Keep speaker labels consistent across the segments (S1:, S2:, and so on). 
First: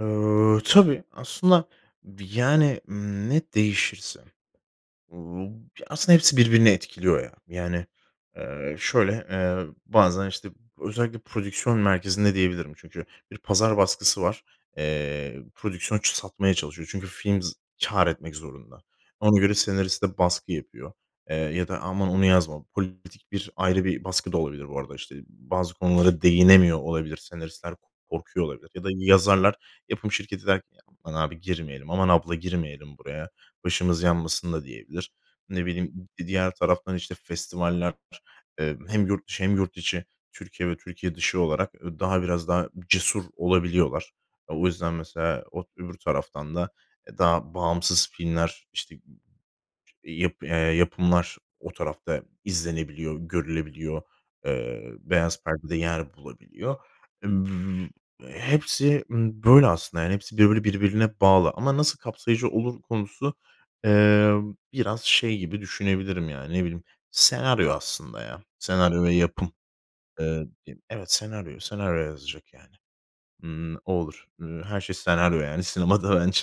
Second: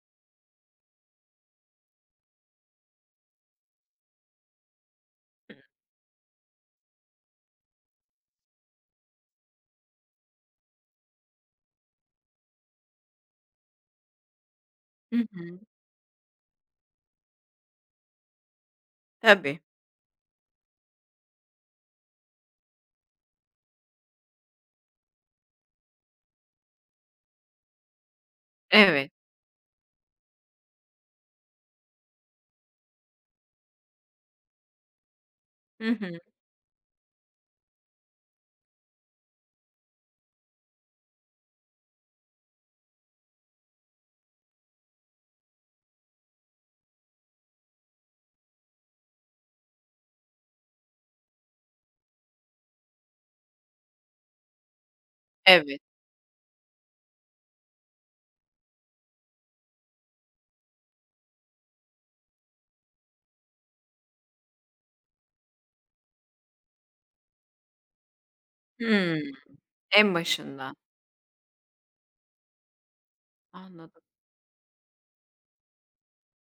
S1: Eee, tabii aslında bi yani, ımm, ne değişirse. Uuu,
S2: Hı.
S1: aslında hepsi birbirini etkiliyor ya. Yani, eee, şöyle, eee, bazen, işte, özellikle prodüksiyon merkezinde diyebilirim çünkü bir pazar baskısı var.
S2: Hı
S1: Eee,
S2: hı.
S1: prodüksiyon ç satmaya çalışıyor. Çünkü film z kâr etmek zorunda. Ona göre
S2: Tabii.
S1: senariste baskı yapıyor, eee, ya da: "Aman onu yazma!" politik bir ayrı bir baskı da olabilir bu arada, işte, bazı konulara değinemiyor olabilir. Senaristler korkuyor olabilir ya da
S2: Evet.
S1: yazarlar yapım şirketi der ki: "Ya, aman abi girmeyelim, aman abla girmeyelim buraya, başımız yanmasın." da diyebilir. Ne
S2: Hı
S1: bileyim,
S2: hı.
S1: bir diğer taraftan, işte, festivaller, eee, hem yurt dışı hem yurt içi, Türkiye ve Türkiye dışı olarak, ııı, daha biraz daha cesur olabiliyorlar. O yüzden mesela o öbür taraftan da, eee, daha bağımsız filmler, işte, yap eee, yapımlar o tarafta izlenebiliyor, görülebiliyor, eee, beyaz perdede
S2: Evet.
S1: yer bulabiliyor. E, bü hepsi, ımm, böyle aslında yani hepsi böyle birbirine bağlı ama nasıl kapsayıcı olur konusu, emm, biraz şey gibi düşünebilirim yani, ne bileyim, senaryo aslında ya, senaryo ve
S2: Hımm,
S1: yapım.
S2: en
S1: Eee,
S2: başında.
S1: dim evet, senaryo, senaryo yazacak yani. Imm, o
S2: Anladım.
S1: olur. Iıı, her şey senaryo yani sinemada bence.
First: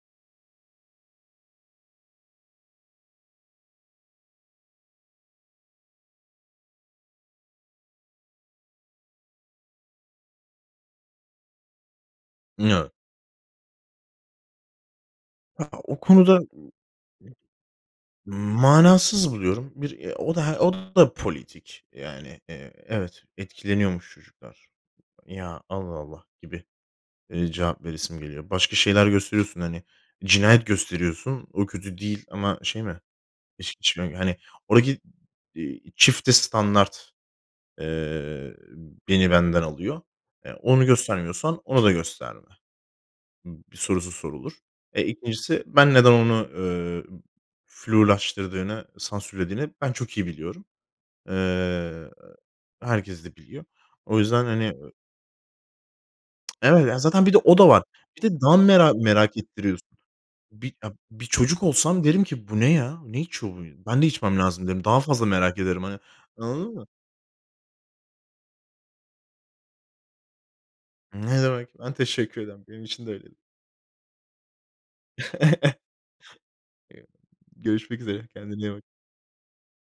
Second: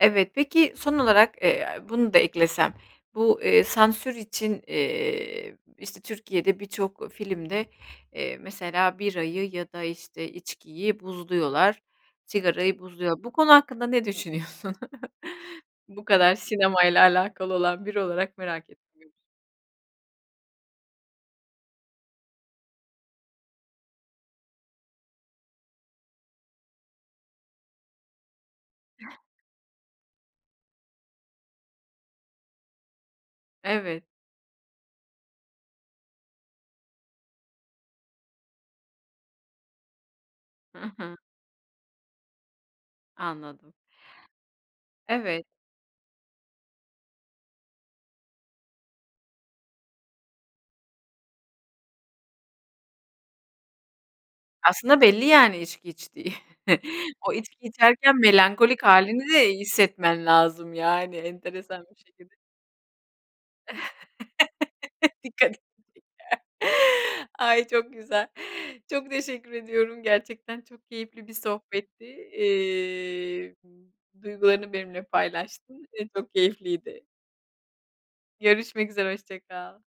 S2: Evet. Peki, son olarak, eee, bunu da eklesem. Bu, eee, sansür için, eee, işte, Türkiye'de birçok filmde, eee, mesela birayı ya da, işte, içkiyi buzluyorlar, sigarayı
S1: Yok.
S2: buzluyor. Bu konu hakkında ne düşünüyorsun?
S1: Ha, o
S2: Bu kadar
S1: konuda
S2: sinemayla
S1: [unintelligible]
S2: alakalı olan biri olarak merak ettim.
S1: Manasız buluyorum. Bir, eee, o da h o da politik. Yani, eee, evet, etkileniyormuş çocuklar. Ya, Allah Allah gibi, eee, cevap veresim geliyor. Başka şeyler gösteriyorsun, hani. Cinayet gösteriyorsun, o kötü değil ama şey mi? İçki
S2: Evet.
S1: içmek hani, oradaki, iii, çifte standart, eee, beni benden alıyor. E,
S2: Hı
S1: onu
S2: hı.
S1: göstermiyorsan onu da gösterme
S2: Anladım.
S1: sorusu sorulur. E,
S2: Evet.
S1: 2'ncisi ben neden onu, eee, flulaştırdığını, sansürlediğini ben çok iyi biliyorum. Eee, herkes de biliyor. O yüzden, hani, ö
S2: Aslında belli, yani, içki içtiği.
S1: Evet, ya, zaten
S2: O
S1: bir de
S2: içki
S1: o da var.
S2: içerken
S1: Bir de daha
S2: melankolik
S1: mera
S2: hâlini
S1: merak
S2: de iyi
S1: ettiriyorsun.
S2: hissetmen
S1: Bir
S2: lazım,
S1: ya,
S2: yani,
S1: bir çocuk
S2: enteresan bir
S1: olsam derim
S2: şekilde.
S1: ki: "Bu ne ya? Ne içiyor bu? Ben de içmem lazım derim." Daha fazla
S2: Dikkatini çeker.
S1: merak ederim, hani. Anladın mı?
S2: Ay, çok güzel. Çok teşekkür ediyorum, gerçekten çok keyifli bir
S1: Ne demek. Ben
S2: sohbetti,
S1: teşekkür ederim. Benim için de öyleydi.
S2: eee ,duygularını benimle paylaştın ve çok keyifliydi.
S1: Eyval Görüşmek üzere. Kendine iyi bak.
S2: Görüşmek üzere, hoşça kal.